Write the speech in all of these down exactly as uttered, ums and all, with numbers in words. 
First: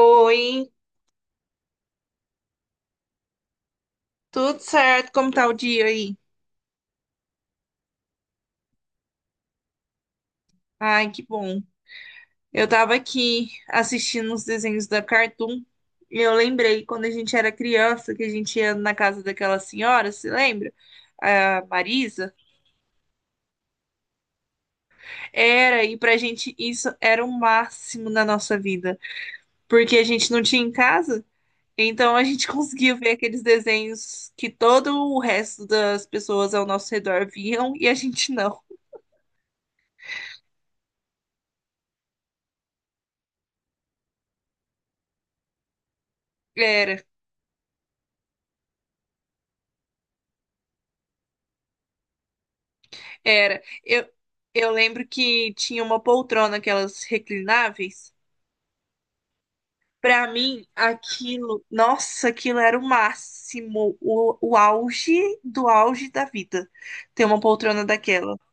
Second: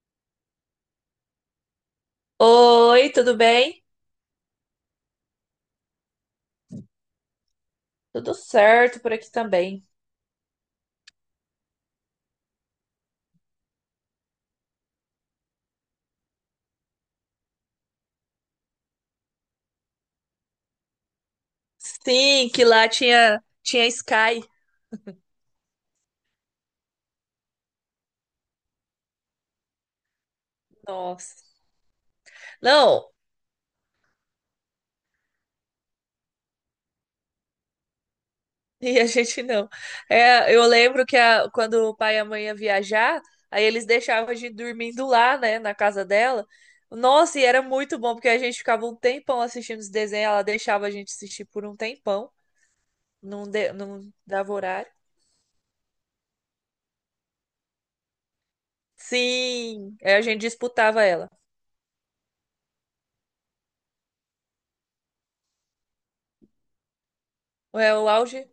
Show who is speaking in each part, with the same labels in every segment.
Speaker 1: Oi,
Speaker 2: Oi, tudo bem?
Speaker 1: tudo certo? Como tá o dia aí?
Speaker 2: Tudo certo por aqui também.
Speaker 1: Ai, que bom. Eu tava aqui assistindo os desenhos da Cartoon e eu lembrei quando a gente era criança que a gente ia na casa daquela senhora, se lembra? A Marisa.
Speaker 2: Sim, que lá tinha tinha Sky.
Speaker 1: Era, e pra gente isso era o máximo na nossa vida, porque a gente não tinha em casa,
Speaker 2: Nossa.
Speaker 1: então a gente conseguia ver
Speaker 2: Não,
Speaker 1: aqueles desenhos que todo o resto das pessoas ao nosso redor viam e a gente não.
Speaker 2: e a gente não. É, eu lembro que a- quando o pai e a mãe ia viajar, aí eles deixavam a gente dormindo lá, né, na casa dela.
Speaker 1: Era.
Speaker 2: Nossa, e era muito bom, porque a gente ficava um tempão assistindo os desenhos, ela deixava a gente assistir por um tempão, não,
Speaker 1: Era.
Speaker 2: de- não
Speaker 1: Eu,
Speaker 2: dava
Speaker 1: eu
Speaker 2: horário.
Speaker 1: lembro que tinha uma poltrona, aquelas reclináveis.
Speaker 2: Sim, aí a
Speaker 1: Pra
Speaker 2: gente
Speaker 1: mim,
Speaker 2: disputava ela.
Speaker 1: aquilo, nossa, aquilo era o máximo, o, o auge do auge da vida, ter uma poltrona
Speaker 2: É o
Speaker 1: daquela.
Speaker 2: auge,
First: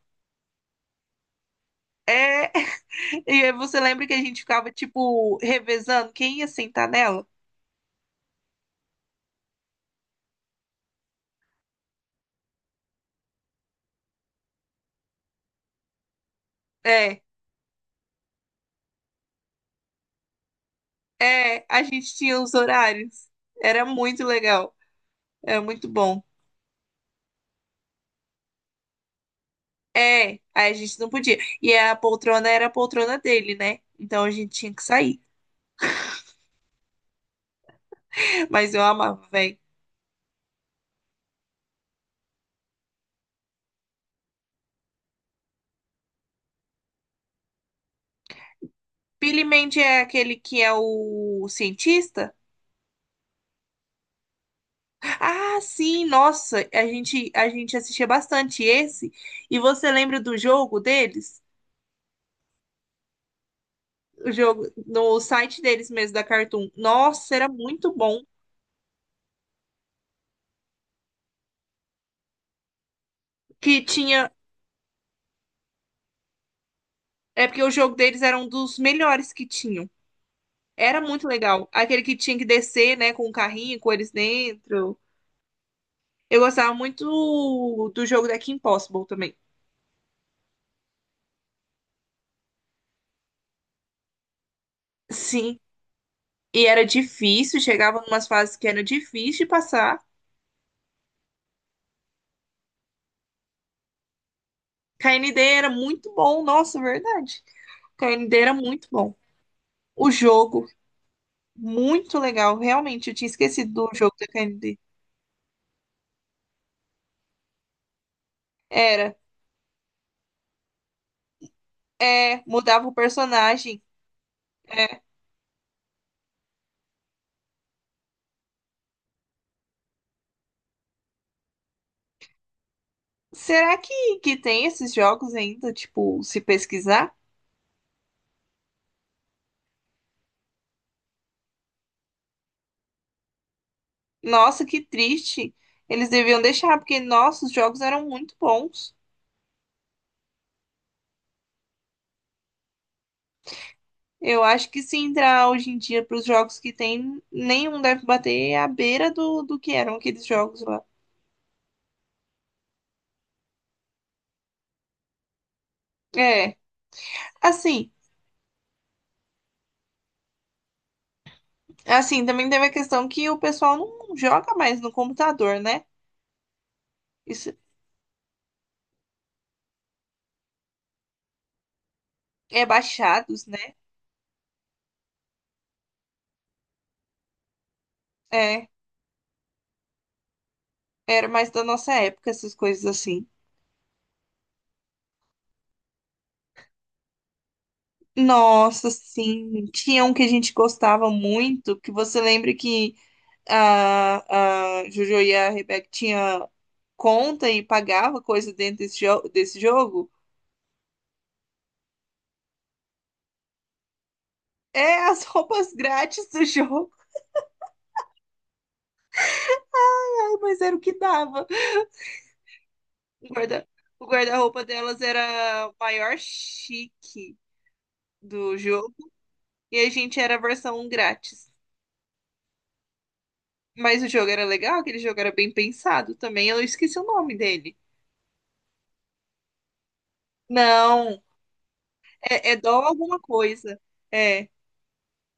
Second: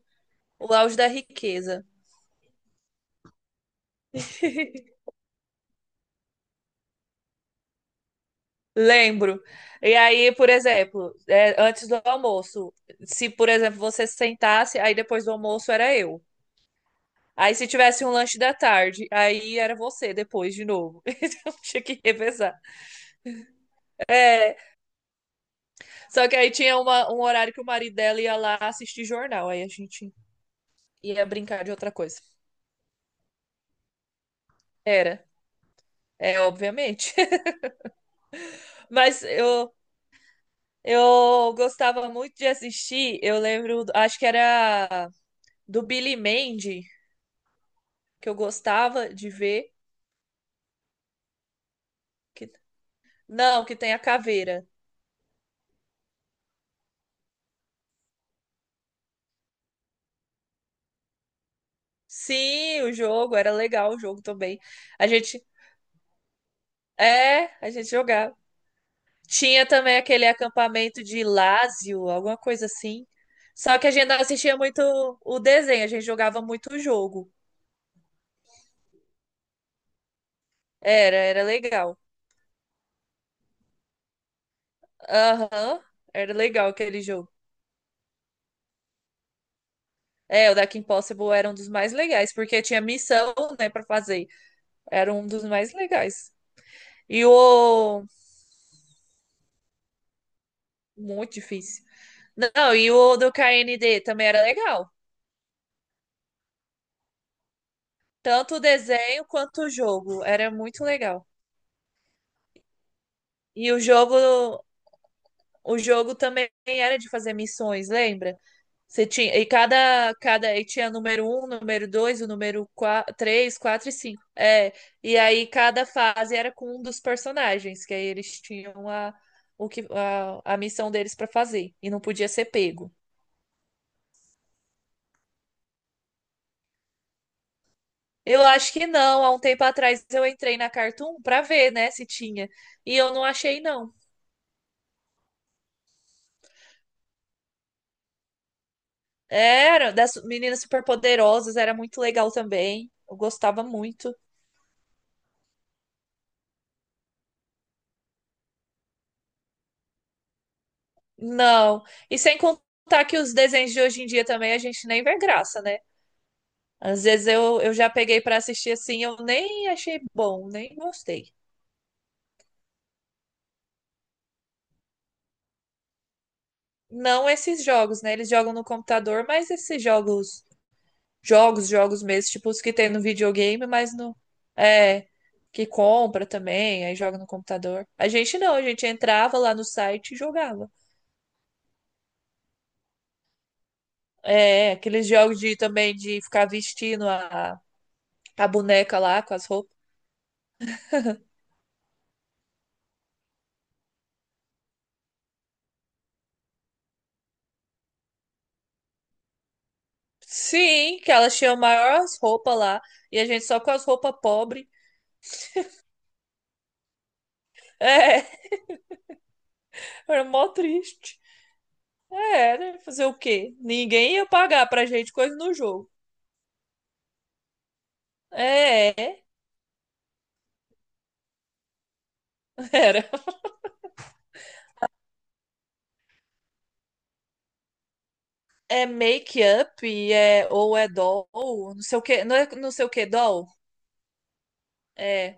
Speaker 2: o auge da riqueza.
Speaker 1: É, e aí você lembra que a gente ficava, tipo, revezando quem ia sentar nela?
Speaker 2: Lembro. E aí, por exemplo, é, antes do almoço, se, por exemplo, você sentasse, aí depois do almoço era eu.
Speaker 1: É,
Speaker 2: Aí se tivesse um lanche da tarde, aí era você depois de novo. Então
Speaker 1: é,
Speaker 2: tinha
Speaker 1: a
Speaker 2: que
Speaker 1: gente tinha os
Speaker 2: revezar.
Speaker 1: horários. Era muito
Speaker 2: É,
Speaker 1: legal, era muito bom.
Speaker 2: só que aí tinha uma- um horário que o marido dela ia lá assistir jornal, aí a gente
Speaker 1: É, aí a gente não
Speaker 2: ia
Speaker 1: podia.
Speaker 2: brincar de
Speaker 1: E
Speaker 2: outra
Speaker 1: a
Speaker 2: coisa.
Speaker 1: poltrona era a poltrona dele, né? Então a gente tinha que sair.
Speaker 2: Era, é, obviamente.
Speaker 1: Mas eu
Speaker 2: Mas
Speaker 1: amava, velho.
Speaker 2: eu, eu gostava muito de assistir, eu lembro, acho que era do Billy Mandy. Que eu gostava de
Speaker 1: Billy
Speaker 2: ver.
Speaker 1: Mandy é aquele que é o cientista?
Speaker 2: Que... Não, que tem a caveira.
Speaker 1: Ah, sim, nossa, a gente a gente assistia bastante esse. E você lembra do jogo deles?
Speaker 2: Sim, o jogo era legal, o jogo
Speaker 1: O
Speaker 2: também.
Speaker 1: jogo
Speaker 2: A
Speaker 1: no
Speaker 2: gente
Speaker 1: site deles mesmo da Cartoon. Nossa,
Speaker 2: é,
Speaker 1: era
Speaker 2: a gente
Speaker 1: muito bom.
Speaker 2: jogava. Tinha também aquele acampamento de Lázio, alguma coisa assim.
Speaker 1: Que
Speaker 2: Só que a gente não
Speaker 1: tinha,
Speaker 2: assistia muito o desenho, a gente jogava muito o jogo.
Speaker 1: é porque o jogo deles era um dos melhores que tinham. Era
Speaker 2: Era,
Speaker 1: muito
Speaker 2: era
Speaker 1: legal.
Speaker 2: legal.
Speaker 1: Aquele que tinha que descer, né, com o carrinho, com eles dentro.
Speaker 2: Aham, era
Speaker 1: Eu
Speaker 2: legal
Speaker 1: gostava
Speaker 2: aquele jogo.
Speaker 1: muito do jogo da Kim Possible também.
Speaker 2: É, o Deck Impossible era um dos mais legais, porque tinha missão, né, pra fazer. Era um dos
Speaker 1: Sim,
Speaker 2: mais legais.
Speaker 1: E era
Speaker 2: E
Speaker 1: difícil, chegava
Speaker 2: o
Speaker 1: numas fases que era difícil de passar.
Speaker 2: Muito difícil. Não, e o do K N D também era legal.
Speaker 1: K N D era muito bom, nossa, verdade. K N D era
Speaker 2: Tanto o
Speaker 1: muito bom.
Speaker 2: desenho quanto o
Speaker 1: O
Speaker 2: jogo. Era
Speaker 1: jogo,
Speaker 2: muito legal.
Speaker 1: muito legal, realmente, eu tinha
Speaker 2: E
Speaker 1: esquecido
Speaker 2: o
Speaker 1: do jogo da
Speaker 2: jogo,
Speaker 1: K N D.
Speaker 2: o jogo também era de fazer missões, lembra? Você
Speaker 1: Era,
Speaker 2: tinha, e cada, cada, e tinha número um, número dois, o
Speaker 1: é,
Speaker 2: número
Speaker 1: mudava o
Speaker 2: quatro, três,
Speaker 1: personagem.
Speaker 2: quatro e cinco. É,
Speaker 1: é.
Speaker 2: e aí cada fase era com um dos personagens, que aí eles tinham a, o que, a, a missão deles para fazer. E não podia ser pego.
Speaker 1: Será que, que tem esses jogos ainda, tipo, se pesquisar?
Speaker 2: Eu acho que não. Há um tempo atrás eu entrei na Cartoon pra ver, né, se tinha. E eu não achei, não.
Speaker 1: Nossa, que triste. Eles deviam deixar, porque nossos jogos eram muito bons.
Speaker 2: Era das meninas superpoderosas, era muito legal também. Eu gostava muito.
Speaker 1: Eu acho que se entrar hoje em dia para os jogos que tem, nenhum deve bater à beira do, do que eram aqueles jogos lá.
Speaker 2: Não. E sem contar que os desenhos de hoje em dia também a gente nem vê graça, né?
Speaker 1: É,
Speaker 2: Às vezes eu, eu já
Speaker 1: assim,
Speaker 2: peguei pra assistir assim, eu nem achei bom, nem gostei.
Speaker 1: assim, também teve a questão que o pessoal não joga mais no computador, né?
Speaker 2: Não
Speaker 1: Isso
Speaker 2: esses jogos, né? Eles jogam no computador, mas esses jogos. Jogos, jogos mesmo, tipo os
Speaker 1: é
Speaker 2: que tem no
Speaker 1: baixados,
Speaker 2: videogame,
Speaker 1: né?
Speaker 2: mas no. É, que compra também, aí joga no computador. A gente não, a
Speaker 1: É,
Speaker 2: gente entrava lá no site e jogava.
Speaker 1: era mais da nossa época essas coisas assim.
Speaker 2: É, aqueles jogos de também de ficar vestindo a, a
Speaker 1: Nossa,
Speaker 2: boneca lá com as
Speaker 1: sim,
Speaker 2: roupas.
Speaker 1: tinha um que a gente gostava muito, que você lembra que a, a Jojo e a Rebeca tinha conta e pagava coisa dentro desse, jo desse jogo?
Speaker 2: Sim, que elas tinham maiores roupas lá e a gente só com as roupas pobres.
Speaker 1: É as roupas grátis do jogo.
Speaker 2: É, era
Speaker 1: Ai,
Speaker 2: mó
Speaker 1: mas era o que
Speaker 2: triste.
Speaker 1: dava.
Speaker 2: É, né? Fazer o
Speaker 1: O
Speaker 2: quê?
Speaker 1: guarda- o
Speaker 2: Ninguém ia
Speaker 1: guarda-roupa
Speaker 2: pagar pra
Speaker 1: delas
Speaker 2: gente coisa no
Speaker 1: era o
Speaker 2: jogo.
Speaker 1: maior chique do jogo.
Speaker 2: É,
Speaker 1: E a gente era a versão grátis.
Speaker 2: era.
Speaker 1: Mas o jogo era legal, aquele jogo era bem pensado também. Eu esqueci o nome dele.
Speaker 2: É make-up, é, ou é
Speaker 1: Não,
Speaker 2: doll, não sei o que, não é
Speaker 1: é, é Dó
Speaker 2: não sei o que,
Speaker 1: alguma
Speaker 2: doll?
Speaker 1: coisa. É,
Speaker 2: É,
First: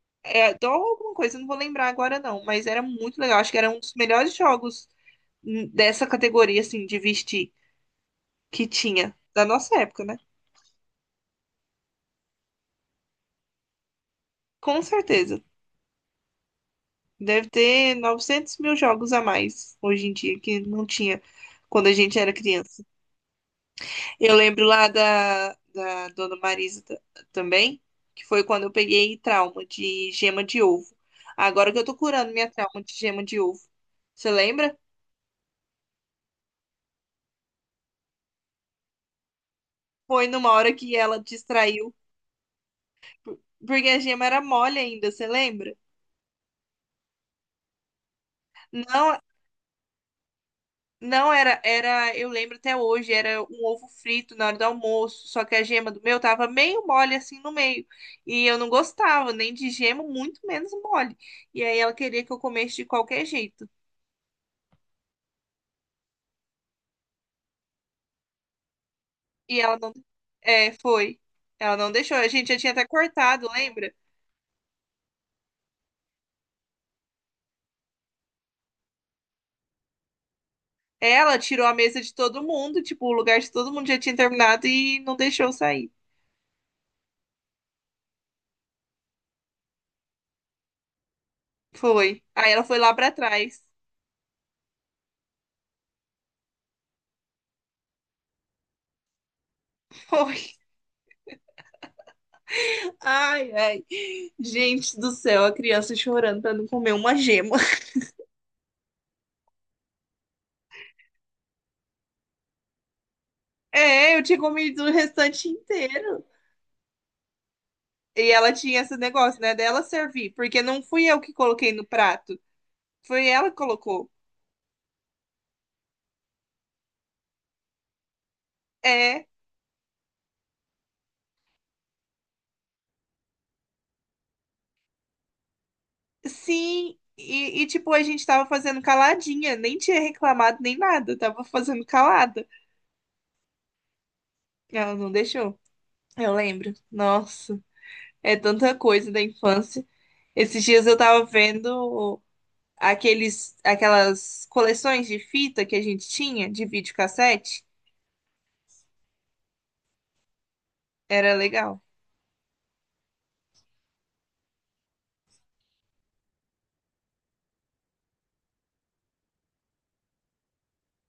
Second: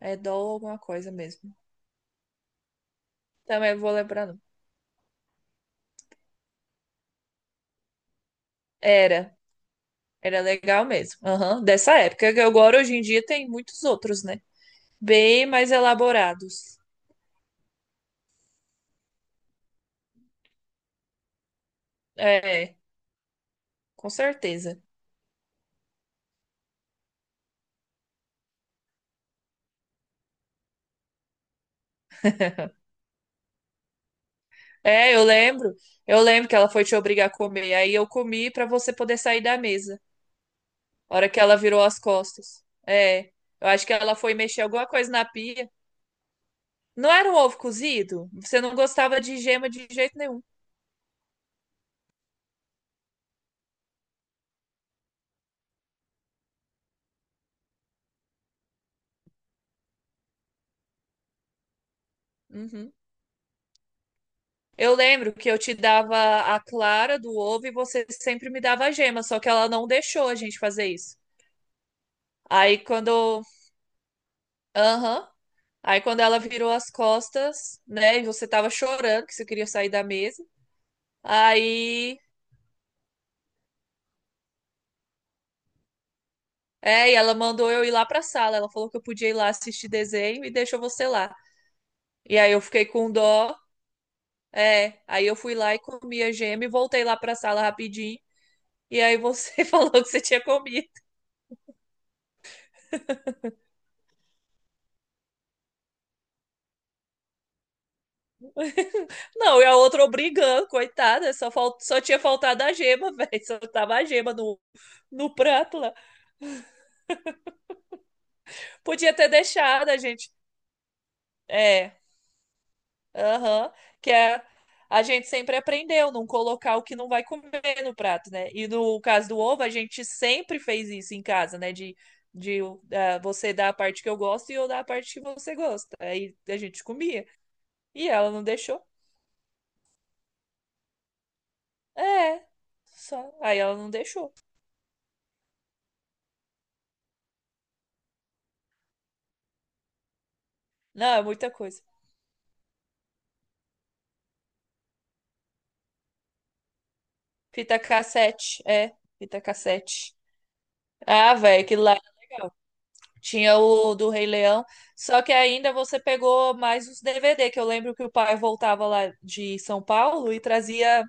Speaker 2: é doll
Speaker 1: é Dó
Speaker 2: alguma coisa
Speaker 1: alguma coisa, eu não
Speaker 2: mesmo.
Speaker 1: vou lembrar agora não. Mas era muito legal. Acho que era
Speaker 2: Também
Speaker 1: um
Speaker 2: vou
Speaker 1: dos
Speaker 2: lembrar
Speaker 1: melhores
Speaker 2: não.
Speaker 1: jogos hum, dessa categoria, assim, de vestir que tinha.
Speaker 2: Era,
Speaker 1: Da nossa época, né?
Speaker 2: era legal mesmo. Aham, dessa época. Que agora, hoje em dia, tem muitos outros, né?
Speaker 1: Com certeza.
Speaker 2: Bem mais elaborados.
Speaker 1: Deve ter novecentos mil jogos a mais hoje em dia, que não tinha quando a gente era
Speaker 2: É,
Speaker 1: criança.
Speaker 2: com
Speaker 1: Eu lembro
Speaker 2: certeza.
Speaker 1: lá da, da Dona Marisa ta- também, que foi quando eu peguei trauma de gema de ovo. Agora que eu tô curando minha trauma de gema de ovo. Você lembra?
Speaker 2: É, eu lembro. Eu lembro que ela foi te obrigar a comer. Aí eu comi pra você poder sair da mesa.
Speaker 1: Foi numa hora que
Speaker 2: A
Speaker 1: ela
Speaker 2: hora que ela virou
Speaker 1: distraiu,
Speaker 2: as costas. É.
Speaker 1: por-
Speaker 2: Eu acho
Speaker 1: porque
Speaker 2: que
Speaker 1: a
Speaker 2: ela
Speaker 1: gema
Speaker 2: foi
Speaker 1: era
Speaker 2: mexer
Speaker 1: mole
Speaker 2: alguma
Speaker 1: ainda,
Speaker 2: coisa na
Speaker 1: você
Speaker 2: pia.
Speaker 1: lembra?
Speaker 2: Não era um ovo cozido? Você não
Speaker 1: Não,
Speaker 2: gostava de gema de jeito nenhum.
Speaker 1: Não era, era, eu lembro até hoje, era um ovo frito na hora do almoço, só que a gema do meu tava meio mole assim no meio. E eu não gostava nem de gema, muito menos mole. E aí ela queria que eu comesse de
Speaker 2: Uhum.
Speaker 1: qualquer jeito.
Speaker 2: Eu lembro que eu te dava a clara do ovo e você sempre me dava a gema, só que
Speaker 1: E
Speaker 2: ela
Speaker 1: ela
Speaker 2: não
Speaker 1: não,
Speaker 2: deixou a gente
Speaker 1: é,
Speaker 2: fazer isso.
Speaker 1: foi. Ela não deixou. A gente já tinha
Speaker 2: Aí
Speaker 1: até
Speaker 2: quando.
Speaker 1: cortado, lembra?
Speaker 2: Aham. Aí quando ela virou as costas, né? E você tava chorando que você queria sair da mesa.
Speaker 1: Ela tirou a mesa de
Speaker 2: Aí.
Speaker 1: todo mundo, tipo, o lugar de todo mundo já tinha terminado e não deixou eu sair.
Speaker 2: É, e ela mandou eu ir lá pra sala. Ela falou que eu podia ir lá assistir desenho e deixou você lá.
Speaker 1: Foi.
Speaker 2: E
Speaker 1: Aí
Speaker 2: aí eu
Speaker 1: ela foi
Speaker 2: fiquei
Speaker 1: lá pra
Speaker 2: com dó.
Speaker 1: trás.
Speaker 2: É, aí eu fui lá e comi a gema e voltei lá pra sala rapidinho. E aí você falou que você tinha
Speaker 1: Foi.
Speaker 2: comido.
Speaker 1: Ai, ai. Gente do céu, a criança chorando pra não comer uma gema.
Speaker 2: Não, e a outra obrigando, coitada. Só, fal... só tinha faltado a gema, velho. Só tava a
Speaker 1: É, eu
Speaker 2: gema
Speaker 1: tinha
Speaker 2: no,
Speaker 1: comido o
Speaker 2: no
Speaker 1: restante
Speaker 2: prato lá.
Speaker 1: inteiro. E ela tinha esse
Speaker 2: Podia ter
Speaker 1: negócio, né, dela
Speaker 2: deixado a
Speaker 1: servir,
Speaker 2: gente.
Speaker 1: porque não fui eu que coloquei no
Speaker 2: É,
Speaker 1: prato, foi ela que
Speaker 2: aham.
Speaker 1: colocou.
Speaker 2: que é, a gente sempre aprendeu não colocar o que não vai comer no prato, né? E no
Speaker 1: É,
Speaker 2: caso do ovo, a gente sempre fez isso em casa, né? De, de ah, você dar a parte que eu gosto e eu dar a parte que você gosta. Aí a gente
Speaker 1: sim.
Speaker 2: comia.
Speaker 1: E, e, tipo, a
Speaker 2: E
Speaker 1: gente
Speaker 2: ela não
Speaker 1: tava
Speaker 2: deixou.
Speaker 1: fazendo caladinha, nem tinha reclamado nem nada, tava fazendo
Speaker 2: É,
Speaker 1: calada.
Speaker 2: só. Aí ela não deixou.
Speaker 1: Ela não deixou. Eu lembro. Nossa, é tanta coisa da infância. Esses dias eu
Speaker 2: Não, é
Speaker 1: tava
Speaker 2: muita coisa.
Speaker 1: vendo aqueles, aquelas coleções de fita que a gente tinha de videocassete,
Speaker 2: Fita cassete, é, fita cassete. Ah,
Speaker 1: era
Speaker 2: velho,
Speaker 1: legal.
Speaker 2: aquilo lá era legal. Tinha o do Rei Leão, só que ainda você pegou mais os D V D, que eu lembro que o pai voltava lá de São Paulo e trazia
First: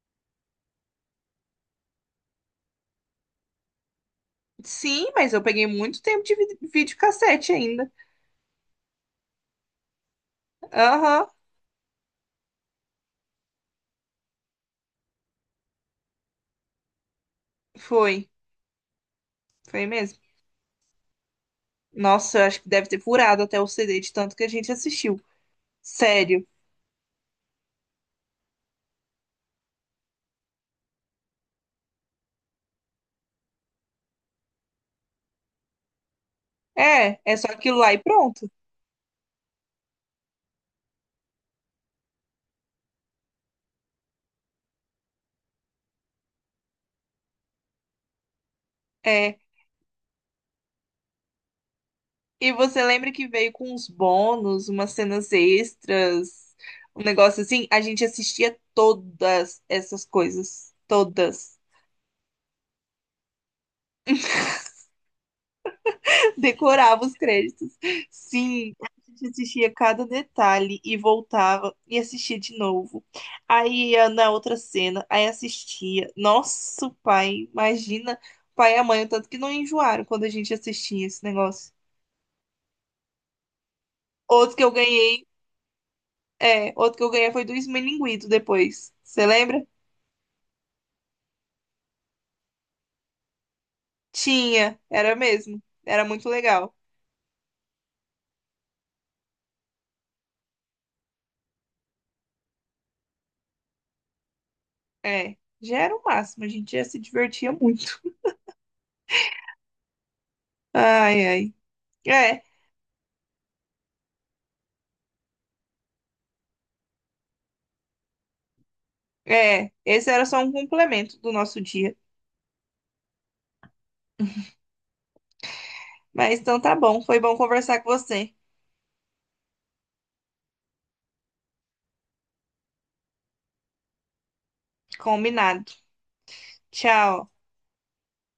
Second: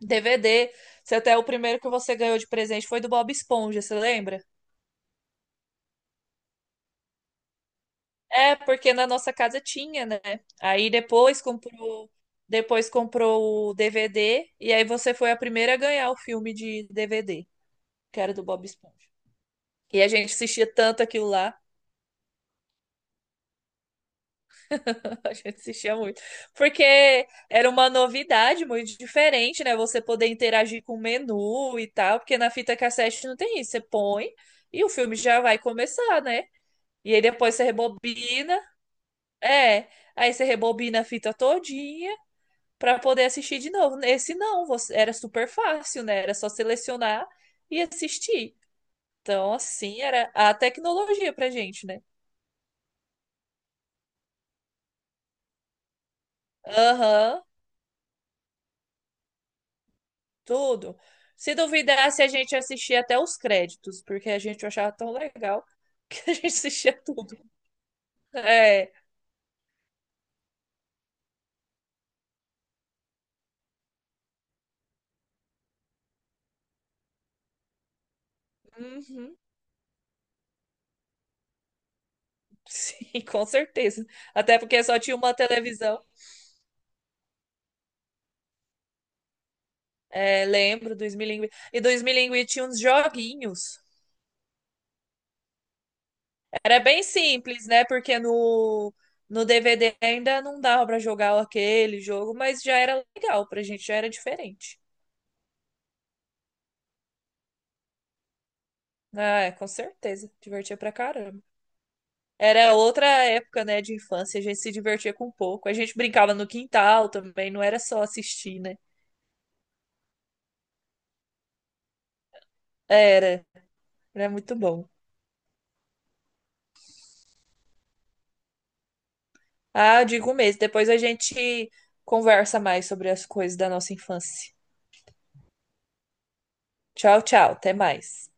Speaker 2: D V D. Se até o primeiro que você ganhou de presente foi do Bob Esponja, você lembra?
Speaker 1: Sim, mas eu peguei muito tempo de vi- videocassete ainda.
Speaker 2: É, porque na nossa casa tinha, né? Aí
Speaker 1: Aham,
Speaker 2: depois comprou, depois comprou o D V D e aí você foi a primeira a ganhar o filme de D V D, que
Speaker 1: foi.
Speaker 2: era do Bob Esponja.
Speaker 1: Foi
Speaker 2: E a
Speaker 1: mesmo.
Speaker 2: gente assistia tanto aquilo lá.
Speaker 1: Nossa, eu acho que deve ter furado até o C D de tanto que a gente assistiu.
Speaker 2: A gente assistia muito.
Speaker 1: Sério.
Speaker 2: Porque era uma novidade muito diferente, né? Você poder interagir com o menu e tal. Porque na fita cassete não tem isso. Você põe e o filme já vai começar, né? E
Speaker 1: É,
Speaker 2: aí
Speaker 1: é só
Speaker 2: depois você
Speaker 1: aquilo lá e pronto.
Speaker 2: rebobina. É. Aí você rebobina a fita todinha para poder assistir de novo. Esse não, você- era super fácil, né? Era só selecionar e assistir.
Speaker 1: É.
Speaker 2: Então, assim, era a tecnologia pra gente, né?
Speaker 1: E você lembra que veio com uns bônus, umas cenas extras, um negócio
Speaker 2: Aham,
Speaker 1: assim? A gente assistia todas essas coisas.
Speaker 2: tudo. Se
Speaker 1: Todas.
Speaker 2: duvidasse, a gente assistia até os créditos, porque a gente achava tão legal que a gente assistia
Speaker 1: decorava os
Speaker 2: tudo.
Speaker 1: créditos. Sim, a
Speaker 2: É,
Speaker 1: gente assistia cada detalhe e voltava e assistia de novo. Aí ia na outra cena, aí assistia. Nosso pai, imagina o pai e a mãe, o tanto
Speaker 2: uhum,
Speaker 1: que não enjoaram quando a gente assistia esse negócio.
Speaker 2: sim, com certeza.
Speaker 1: Outro
Speaker 2: Até
Speaker 1: que eu
Speaker 2: porque só tinha
Speaker 1: ganhei,
Speaker 2: uma televisão.
Speaker 1: é, outro que eu ganhei foi do Esmilinguido depois. Você lembra?
Speaker 2: É, lembro, dois mil e dois mil tinha uns joguinhos.
Speaker 1: Tinha, era mesmo. Era muito legal.
Speaker 2: Era bem simples, né? Porque no, no D V D ainda não dava para jogar aquele jogo, mas já era legal pra gente, já era diferente.
Speaker 1: É, já era o máximo, a gente já se divertia muito.
Speaker 2: Ah, é, com certeza, divertia pra
Speaker 1: Ai,
Speaker 2: caramba.
Speaker 1: ai. É.
Speaker 2: Era outra época, né, de infância, a gente se divertia com pouco. A gente brincava no quintal também, não era só assistir, né?
Speaker 1: É, esse era só um complemento do nosso dia.
Speaker 2: Era, era muito bom.
Speaker 1: Mas então tá bom, foi bom conversar com você.
Speaker 2: Ah, eu digo mesmo, depois a gente conversa mais sobre as coisas da nossa infância.
Speaker 1: Combinado.
Speaker 2: Tchau,
Speaker 1: Tchau.
Speaker 2: tchau, até mais.